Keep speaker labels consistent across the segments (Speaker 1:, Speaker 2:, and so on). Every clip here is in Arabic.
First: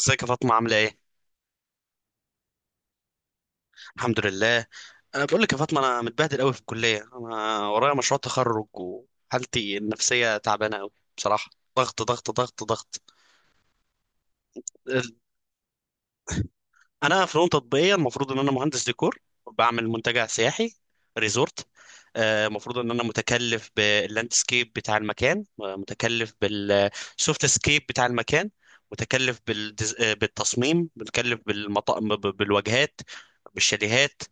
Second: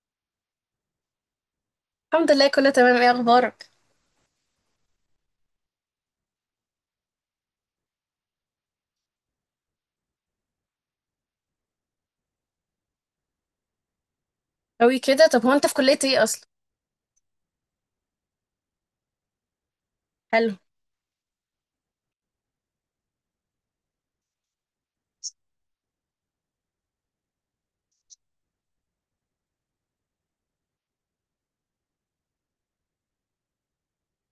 Speaker 1: ازيك يا فاطمة، عاملة ايه؟
Speaker 2: الحمد لله، كله تمام. ايه اخبارك؟
Speaker 1: الحمد لله. انا بقول لك يا فاطمة، انا متبهدل قوي في الكلية، انا ورايا مشروع تخرج وحالتي النفسية تعبانة قوي، بصراحة. ضغط ضغط ضغط ضغط.
Speaker 2: قوي كده؟ طب هو انت في كلية ايه اصلا؟
Speaker 1: انا فنون تطبيقيه، المفروض ان انا مهندس ديكور. بعمل منتجع
Speaker 2: حلو.
Speaker 1: سياحي، ريزورت. المفروض ان انا متكلف باللاندسكيب بتاع المكان، متكلف بالسوفت سكيب بتاع المكان. متكلف بالدز... آه، بالتصميم، متكلف بالواجهات، بالشاليهات.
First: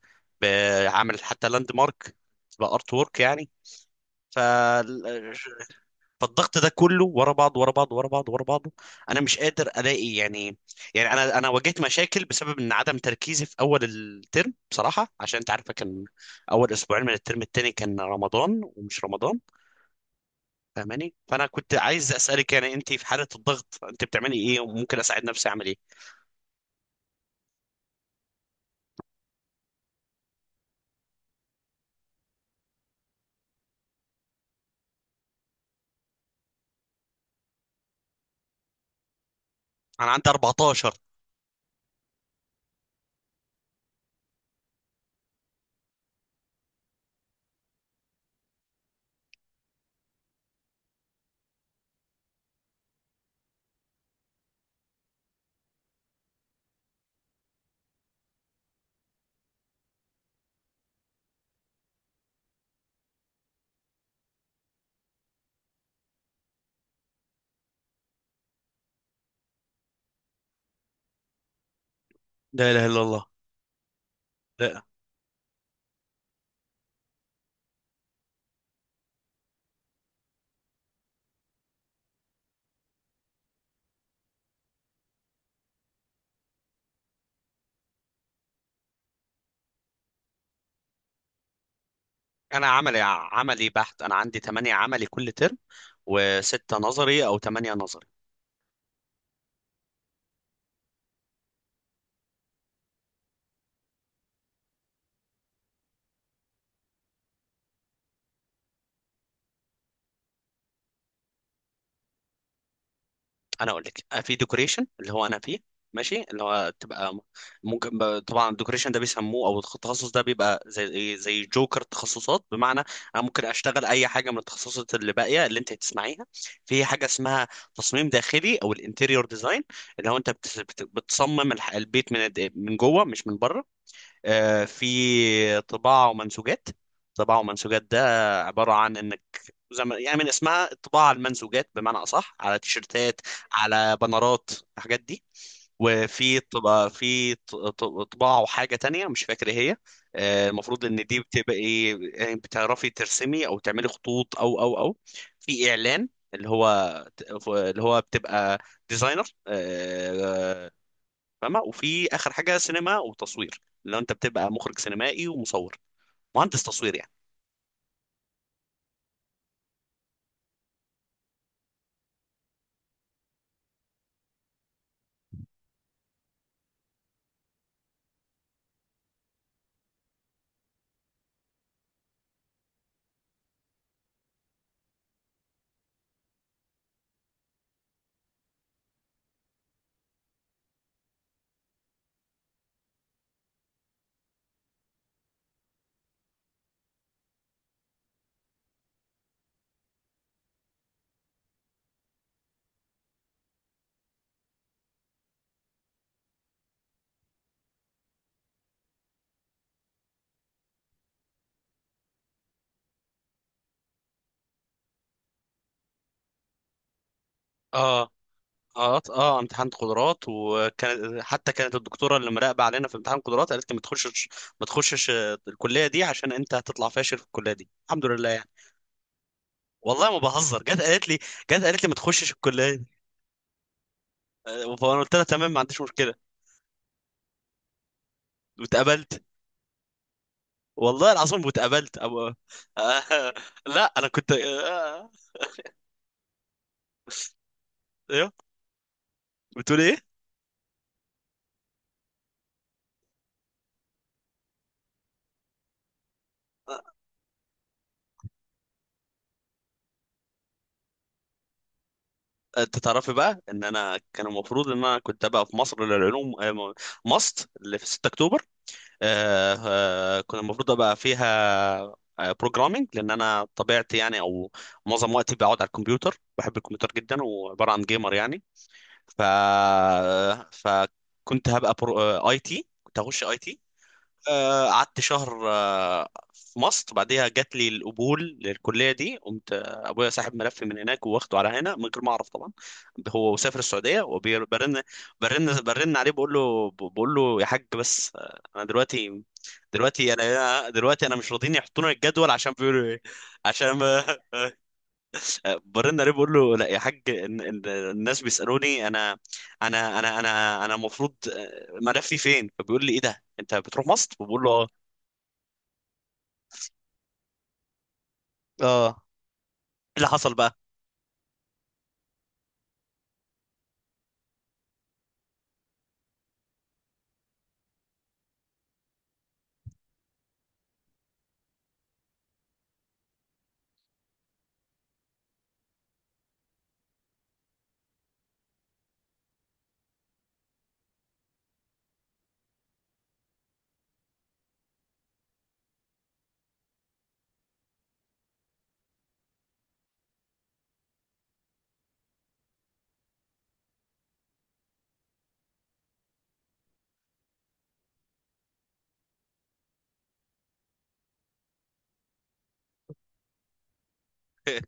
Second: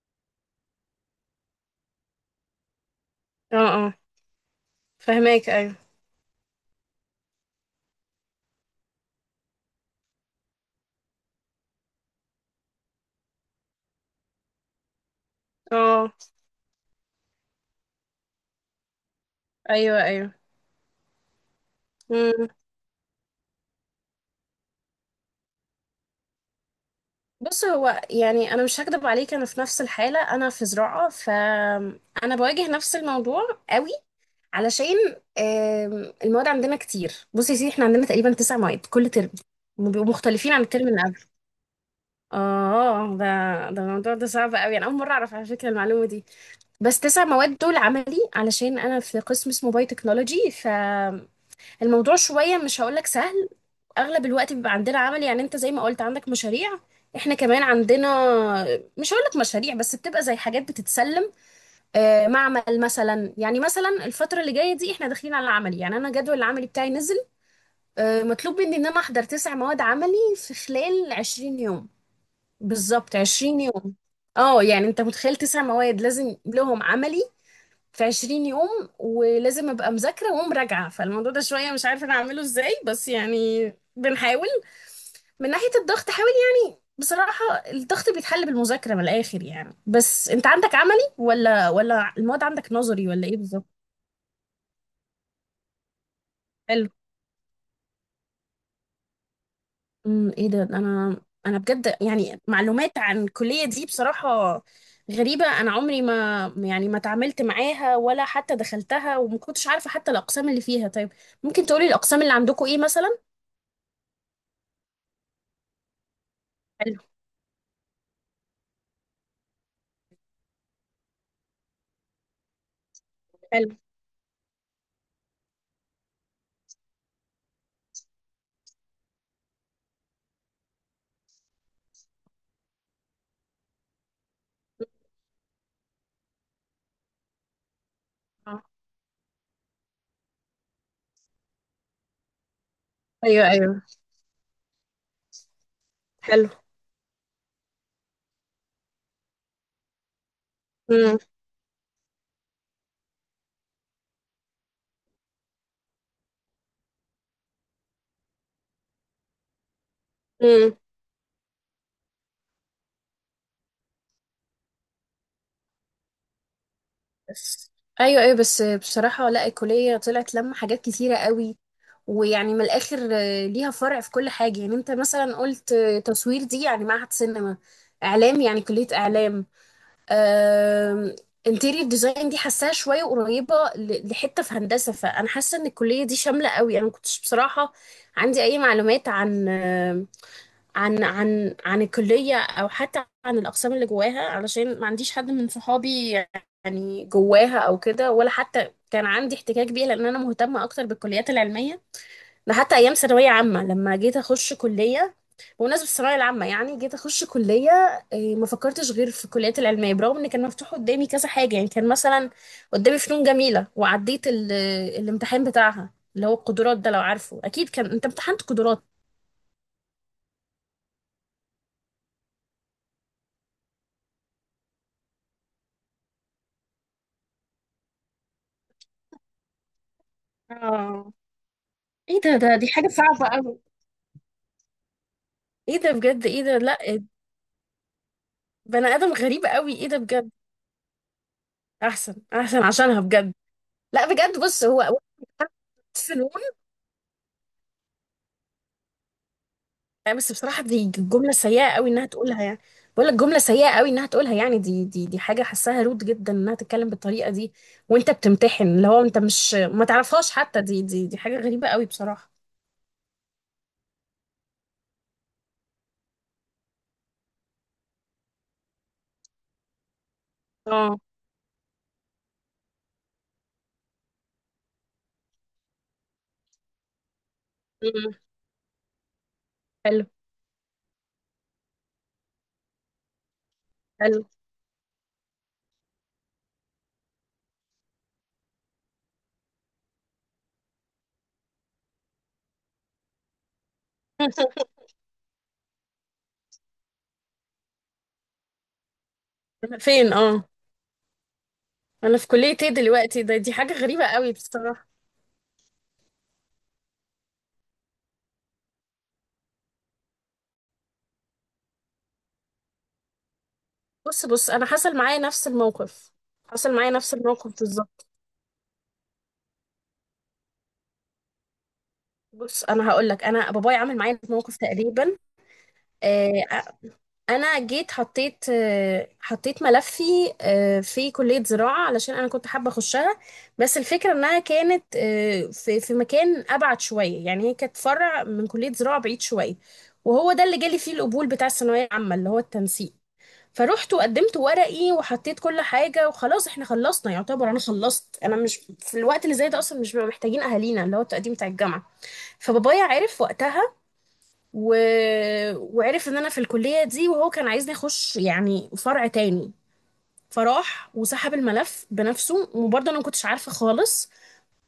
Speaker 1: بعمل حتى لاند مارك، بارت وورك
Speaker 2: اه، اه.
Speaker 1: يعني.
Speaker 2: فهماك، ايوه.
Speaker 1: فالضغط ده كله ورا بعض ورا بعض ورا بعض ورا بعضه. انا مش قادر الاقي يعني. يعني انا واجهت مشاكل بسبب ان عدم تركيزي في اول الترم بصراحه، عشان انت عارفه كان
Speaker 2: اه.
Speaker 1: اول اسبوعين من الترم التاني كان رمضان ومش رمضان،
Speaker 2: ايوه، ايوه.
Speaker 1: فاهماني. فانا كنت عايز
Speaker 2: مم.
Speaker 1: اسالك، يعني انت في حاله الضغط انت بتعملي ايه؟ وممكن اساعد نفسي اعمل ايه؟
Speaker 2: بص، هو يعني انا مش هكدب عليك، انا في نفس الحالة. انا في زراعة، فانا بواجه نفس الموضوع قوي، علشان المواد عندنا كتير. بص يا سيدي، احنا عندنا تقريبا تسع مواد كل ترم، وبيبقوا
Speaker 1: انا عندي
Speaker 2: مختلفين عن الترم
Speaker 1: 14.
Speaker 2: اللي قبله. اه، ده الموضوع ده صعب قوي، انا اول مرة اعرف، على فكرة، المعلومة دي. بس تسع مواد دول عملي، علشان انا في قسم اسمه باي تكنولوجي، فالموضوع شويه مش هقولك سهل. اغلب الوقت بيبقى عندنا عملي، يعني انت زي ما قلت عندك مشاريع، احنا كمان عندنا، مش هقولك مشاريع بس بتبقى زي حاجات بتتسلم. معمل مثلا، يعني مثلا الفتره اللي جايه دي احنا داخلين على العملي، يعني انا جدول العملي بتاعي نزل. مطلوب مني ان انا احضر تسع مواد عملي في خلال 20 يوم.
Speaker 1: لا اله الا
Speaker 2: بالظبط
Speaker 1: الله.
Speaker 2: 20 يوم. اه
Speaker 1: لا،
Speaker 2: يعني انت متخيل تسع مواد لازم لهم عملي في 20 يوم؟ ولازم ابقى مذاكره ومراجعه، فالموضوع ده شويه مش عارفه انا اعمله ازاي، بس يعني بنحاول. من ناحيه الضغط حاول، يعني بصراحه الضغط بيتحل بالمذاكره من الاخر، يعني بس انت عندك عملي ولا المواد
Speaker 1: انا
Speaker 2: عندك
Speaker 1: عملي،
Speaker 2: نظري، ولا ايه بالظبط؟
Speaker 1: عملي بحت، انا عندي 8 عملي كل ترم، وستة
Speaker 2: حلو.
Speaker 1: نظري او 8 نظري.
Speaker 2: ايه ده، انا انا بجد يعني معلومات عن الكليه دي بصراحه غريبه، انا عمري ما، يعني ما تعاملت معاها ولا حتى دخلتها، وما كنتش عارفه حتى الاقسام اللي فيها. طيب، ممكن تقولي الاقسام اللي عندكم ايه مثلا؟
Speaker 1: انا اقول لك، في ديكوريشن اللي هو انا فيه، ماشي، اللي هو
Speaker 2: حلو.
Speaker 1: تبقى م- ممكن طبعا الديكوريشن ده بيسموه او التخصص ده بيبقى زي زي جوكر تخصصات، بمعنى انا ممكن
Speaker 2: حلو.
Speaker 1: اشتغل اي حاجه من التخصصات اللي باقيه اللي انت هتسمعيها. في حاجه اسمها تصميم داخلي او الانتيريور ديزاين، اللي هو انت بتصمم البيت من جوه مش من بره. في طباعة ومنسوجات. طباعة ومنسوجات ده عبارة عن انك زي ما يعني من اسمها الطباعة على المنسوجات، بمعنى اصح على تيشرتات،
Speaker 2: ايوه، ايوه.
Speaker 1: على بنرات، الحاجات دي. وفي
Speaker 2: حلو.
Speaker 1: طبعا في طباعة وحاجة تانية مش فاكر ايه هي. المفروض ان
Speaker 2: امم.
Speaker 1: دي بتبقى ايه، يعني بتعرفي ترسمي او تعملي خطوط او. في اعلان، اللي هو بتبقى ديزاينر،
Speaker 2: امم.
Speaker 1: فاهمة. وفي آخر حاجة سينما وتصوير، اللي هو أنت بتبقى مخرج سينمائي ومصور، مهندس تصوير يعني.
Speaker 2: بس. ايوه ايوه، بس بصراحه لا، الكليه طلعت لما حاجات كتيره قوي. ويعني من الاخر ليها فرع في كل حاجه، يعني انت مثلا قلت تصوير دي يعني معهد سينما، اعلام يعني كليه اعلام. آم، انتيريور ديزاين دي حاساها شويه قريبه لحته في هندسه، فانا حاسه ان الكليه دي شامله قوي. انا ما كنتش بصراحه عندي اي معلومات عن الكلية، أو حتى عن الأقسام اللي جواها، علشان ما عنديش حد من صحابي يعني جواها أو كده، ولا حتى كان عندي احتكاك بيها، لأن أنا مهتمة أكتر بالكليات العلمية. ده حتى أيام ثانوية عامة، لما جيت أخش كلية بمناسبة الثانوية العامة، يعني جيت أخش كلية، ما فكرتش غير في الكليات العلمية، برغم إن كان مفتوح قدامي كذا حاجة. يعني كان مثلا قدامي فنون جميلة، وعديت الامتحان بتاعها اللي هو القدرات ده، لو عارفه أكيد كان أنت
Speaker 1: اه
Speaker 2: امتحنت قدرات.
Speaker 1: اه اه، امتحان قدرات وكانت، حتى كانت الدكتوره اللي مراقبه علينا في امتحان قدرات، قالت لي ما تخشش، ما تخشش الكليه دي، عشان انت هتطلع فاشل في الكليه دي، الحمد لله يعني. والله ما بهزر،
Speaker 2: اه.
Speaker 1: جت قالت لي ما
Speaker 2: ايه
Speaker 1: تخشش
Speaker 2: ده، دي
Speaker 1: الكليه دي.
Speaker 2: حاجة صعبة قوي.
Speaker 1: فانا قلت لها تمام، ما
Speaker 2: ايه
Speaker 1: عنديش
Speaker 2: ده
Speaker 1: مشكله،
Speaker 2: بجد، ايه ده، لا، بني ادم
Speaker 1: واتقبلت.
Speaker 2: غريب قوي، ايه ده بجد.
Speaker 1: والله العظيم واتقبلت
Speaker 2: احسن احسن عشانها
Speaker 1: آه
Speaker 2: بجد.
Speaker 1: لا
Speaker 2: لا
Speaker 1: انا كنت
Speaker 2: بجد، بص هو
Speaker 1: آه، آه،
Speaker 2: فنون.
Speaker 1: ايوه. بتقول ايه؟
Speaker 2: يعني، بس بصراحة دي جملة سيئة قوي انها تقولها، يعني بقول لك جملة سيئة قوي انها تقولها، يعني دي حاجة حاساها رود جدا انها تتكلم بالطريقة دي، وانت بتمتحن، اللي هو انت مش ما تعرفهاش حتى، دي حاجة غريبة قوي بصراحة.
Speaker 1: انت تعرفي بقى ان انا كان المفروض ان انا كنت ابقى في مصر للعلوم، ماست اللي في 6 اكتوبر. آه، كنت المفروض ابقى
Speaker 2: اه.
Speaker 1: فيها بروجرامينج، لان انا طبيعتي يعني، او معظم وقتي بقعد على الكمبيوتر، بحب الكمبيوتر جدا، وعباره عن جيمر
Speaker 2: أمم.
Speaker 1: يعني. ف
Speaker 2: حلو.
Speaker 1: آه، فكنت هبقى اي تي، كنت هخش اي تي.
Speaker 2: حلو.
Speaker 1: قعدت شهر في مصر، بعدها جات لي القبول للكليه دي. قمت ابويا ساحب ملفي من هناك واخده على هنا من غير ما اعرف طبعا. هو سافر السعوديه وبرن برن برن عليه، بقول له يا حاج، بس انا دلوقتي،
Speaker 2: أنا فين؟ اه.
Speaker 1: دلوقتي انا مش راضيين يحطونا
Speaker 2: انا في
Speaker 1: الجدول، عشان
Speaker 2: كلية ايه
Speaker 1: بيقولوا ايه،
Speaker 2: دلوقتي؟ دي
Speaker 1: عشان
Speaker 2: حاجة
Speaker 1: ما-
Speaker 2: غريبة قوي بصراحة.
Speaker 1: برن عليه بقول له لا يا حاج، الناس بيسالوني انا المفروض ملفي فين، فبيقول لي ايه ده، انت بتروح مصر؟
Speaker 2: بص
Speaker 1: بقول له
Speaker 2: بص، انا
Speaker 1: اه.
Speaker 2: حصل معايا نفس الموقف، حصل معايا نفس الموقف بالظبط.
Speaker 1: اه، ايه اللي حصل بقى؟
Speaker 2: بص انا هقول لك، انا بابايا عمل معايا موقف تقريبا. آه، انا جيت حطيت ملفي في كلية زراعة، علشان انا كنت حابة اخشها. بس الفكرة انها كانت في مكان ابعد شوية، يعني هي كانت فرع من كلية زراعة بعيد شوية، وهو ده اللي جالي فيه القبول بتاع الثانوية العامة، اللي هو التنسيق. فروحت وقدمت ورقي وحطيت كل حاجة، وخلاص احنا خلصنا يعتبر، انا خلصت. انا مش في الوقت اللي زي ده اصلا مش بيبقى محتاجين اهالينا، اللي هو التقديم بتاع الجامعة. فبابايا عرف وقتها، و... وعرف ان انا في الكلية دي، وهو كان عايزني اخش يعني فرع تاني. فراح وسحب الملف بنفسه، وبرضه انا ما كنتش عارفة خالص.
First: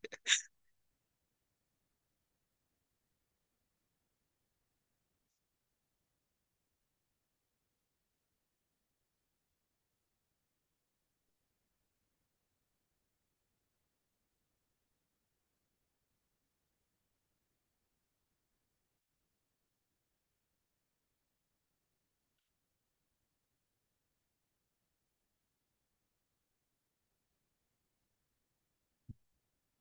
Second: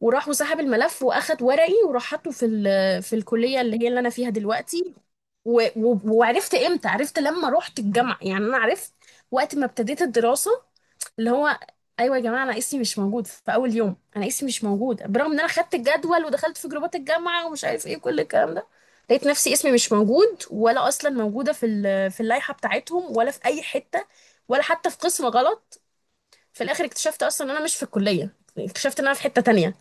Speaker 2: وراح وسحب الملف واخد ورقي وراح حاطه في في الكلية اللي هي اللي انا فيها دلوقتي. وعرفت امتى؟ عرفت لما رحت الجامعة، يعني انا عرفت وقت ما ابتديت الدراسة، اللي هو: ايوه يا جماعه، انا اسمي مش موجود في اول يوم، انا اسمي مش موجود، برغم ان انا خدت الجدول ودخلت في جروبات الجامعه ومش عارف ايه كل الكلام ده. لقيت نفسي اسمي مش موجود، ولا اصلا موجوده في في اللائحه بتاعتهم، ولا في اي حته، ولا حتى في قسم غلط. في الاخر اكتشفت اصلا ان انا مش في الكليه، اكتشفت ان انا في حته تانية.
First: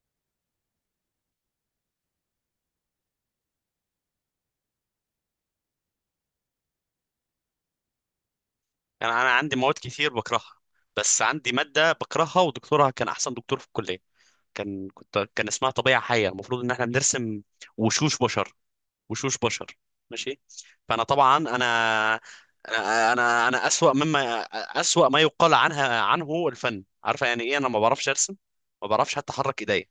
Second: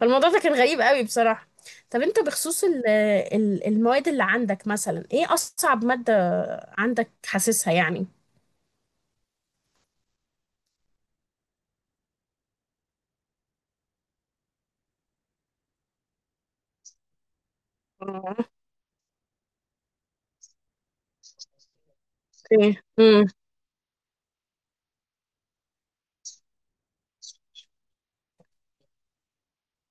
Speaker 2: فالموضوع ده كان غريب قوي بصراحه. طب انت بخصوص المواد اللي عندك، مثلا ايه اصعب ماده عندك حاسسها يعني؟
Speaker 1: يعني انا عندي مواد كتير بكرهها، بس عندي ماده بكرهها ودكتورها كان احسن دكتور في الكليه، كان اسمها طبيعه حيه، المفروض ان احنا بنرسم وشوش
Speaker 2: اه،
Speaker 1: بشر، وشوش بشر، ماشي. فانا طبعا انا
Speaker 2: اوكي،
Speaker 1: انا
Speaker 2: امم.
Speaker 1: انا أنا اسوأ ما يقال عنه الفن، عارفه يعني ايه. انا ما بعرفش ارسم، ما بعرفش حتى احرك ايديا،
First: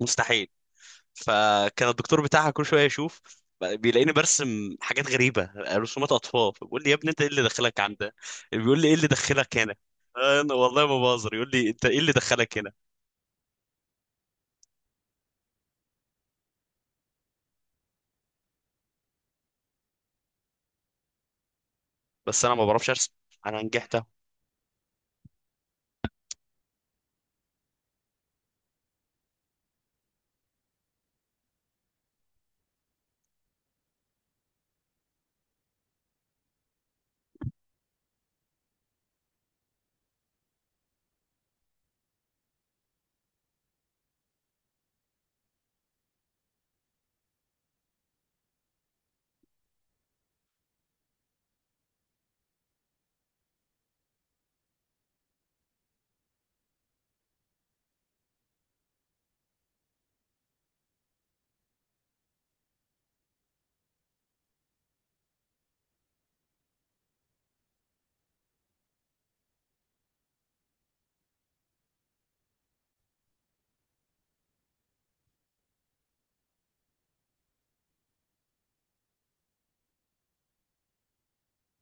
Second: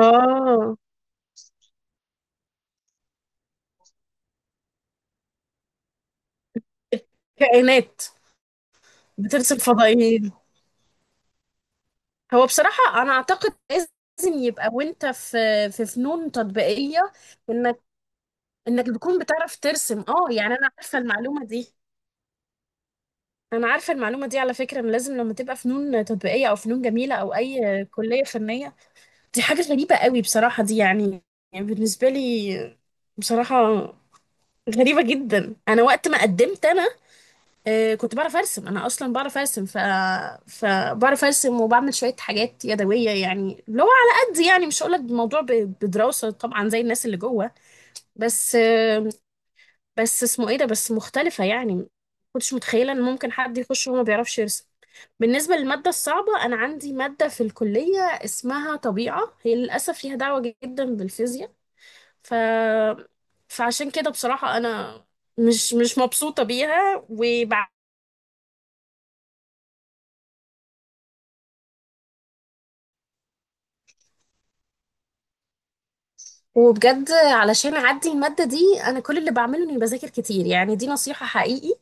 Speaker 1: مستحيل. فكان الدكتور بتاعها كل شويه يشوف، بيلاقيني برسم حاجات غريبه، رسومات اطفال، بيقول لي يا ابني انت ايه اللي دخلك
Speaker 2: كائنات.
Speaker 1: عندها، بيقول لي ايه اللي دخلك
Speaker 2: بترسل
Speaker 1: هنا.
Speaker 2: فضائيين.
Speaker 1: انا والله ما بهزر، يقول لي انت ايه اللي
Speaker 2: هو
Speaker 1: دخلك هنا.
Speaker 2: بصراحة أنا أعتقد لازم يبقى وأنت في فنون تطبيقية، إنك إنك تكون بتعرف ترسم. أه، يعني أنا عارفة المعلومة دي،
Speaker 1: بس انا ما بعرفش ارسم. انا
Speaker 2: أنا عارفة
Speaker 1: نجحت أهو.
Speaker 2: المعلومة دي، على فكرة، إن لازم لما تبقى فنون تطبيقية أو فنون جميلة أو أي كلية فنية. دي حاجة غريبة قوي بصراحة دي، يعني، يعني بالنسبة لي بصراحة غريبة جدا. أنا وقت ما قدمت، أنا آه، كنت بعرف ارسم، انا اصلا بعرف ارسم، فبعرف ارسم وبعمل شويه حاجات يدويه، يعني اللي هو على قد يعني، مش هقولك الموضوع بدراسه طبعا زي الناس اللي جوه. بس بس اسمه ايه ده، بس مختلفه، يعني ما كنتش متخيله ان ممكن حد يخش وهو ما بيعرفش يرسم. بالنسبه للماده الصعبه، انا عندي ماده في الكليه اسمها طبيعه، هي للاسف ليها دعوه جدا بالفيزياء، ف فعشان كده بصراحه انا مش مبسوطه بيها. وبجد علشان اعدي المادة دي، انا كل اللي بعمله اني بذاكر كتير. يعني دي نصيحة حقيقي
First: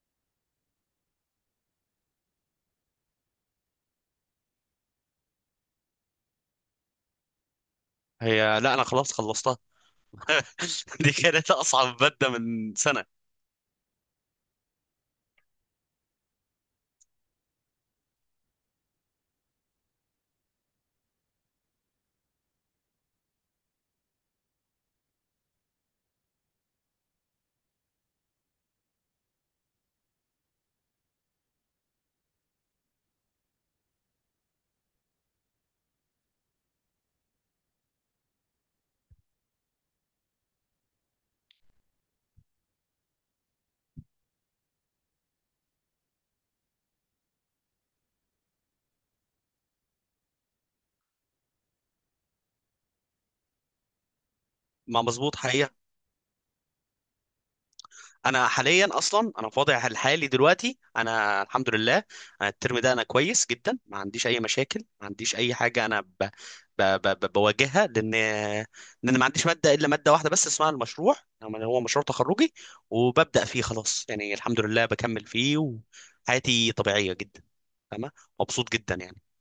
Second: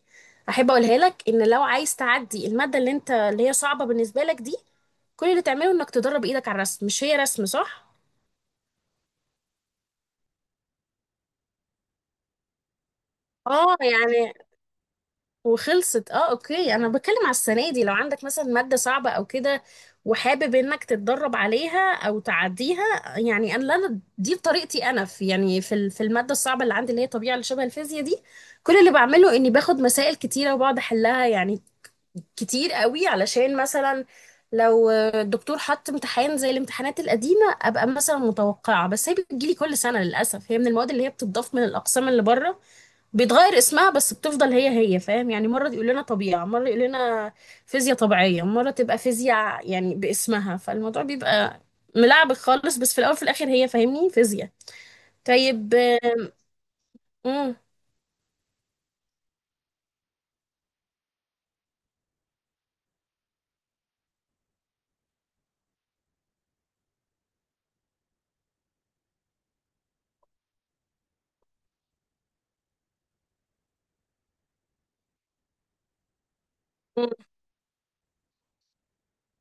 Speaker 2: احب اقولها لك، ان لو عايز تعدي المادة اللي انت، اللي هي صعبة بالنسبة لك دي، كل اللي تعمله انك تدرب ايدك على الرسم. مش هي رسم، صح؟
Speaker 1: هي لا انا خلاص خلصتها دي كانت اصعب ماده من سنه.
Speaker 2: اه يعني، وخلصت. اه، اوكي، انا بتكلم على السنه دي، لو عندك مثلا ماده صعبه او كده وحابب انك تتدرب عليها او تعديها. يعني انا دي بطريقتي انا. في يعني في في الماده الصعبه اللي عندي، اللي هي طبيعه اللي شبه الفيزياء دي، كل اللي بعمله اني باخد مسائل كتيره وبقعد احلها، يعني كتير قوي، علشان مثلا لو الدكتور حط امتحان زي الامتحانات القديمه ابقى مثلا متوقعه. بس هي بتجيلي كل سنه للاسف، هي من المواد اللي هي بتضاف من الاقسام اللي بره، بيتغير اسمها بس بتفضل هي هي، فاهم؟ يعني مرة يقول لنا طبيعة، مرة يقول لنا فيزياء طبيعية، مرة تبقى فيزياء يعني باسمها، فالموضوع بيبقى ملعبك خالص، بس في الأول وفي الآخر هي فاهمني فيزياء.
Speaker 1: ما مظبوط
Speaker 2: طيب.
Speaker 1: حقيقه.
Speaker 2: امم.
Speaker 1: انا حاليا اصلا، انا في وضعي الحالي دلوقتي انا الحمد لله، انا الترم ده انا كويس جدا، ما عنديش اي مشاكل، ما عنديش اي حاجه انا بواجهها، لان ما عنديش ماده الا ماده واحده بس اسمها المشروع، يعني هو مشروع تخرجي، وببدا فيه خلاص، يعني الحمد لله بكمل فيه، وحياتي طبيعيه جدا، فاهمه، مبسوط جدا يعني.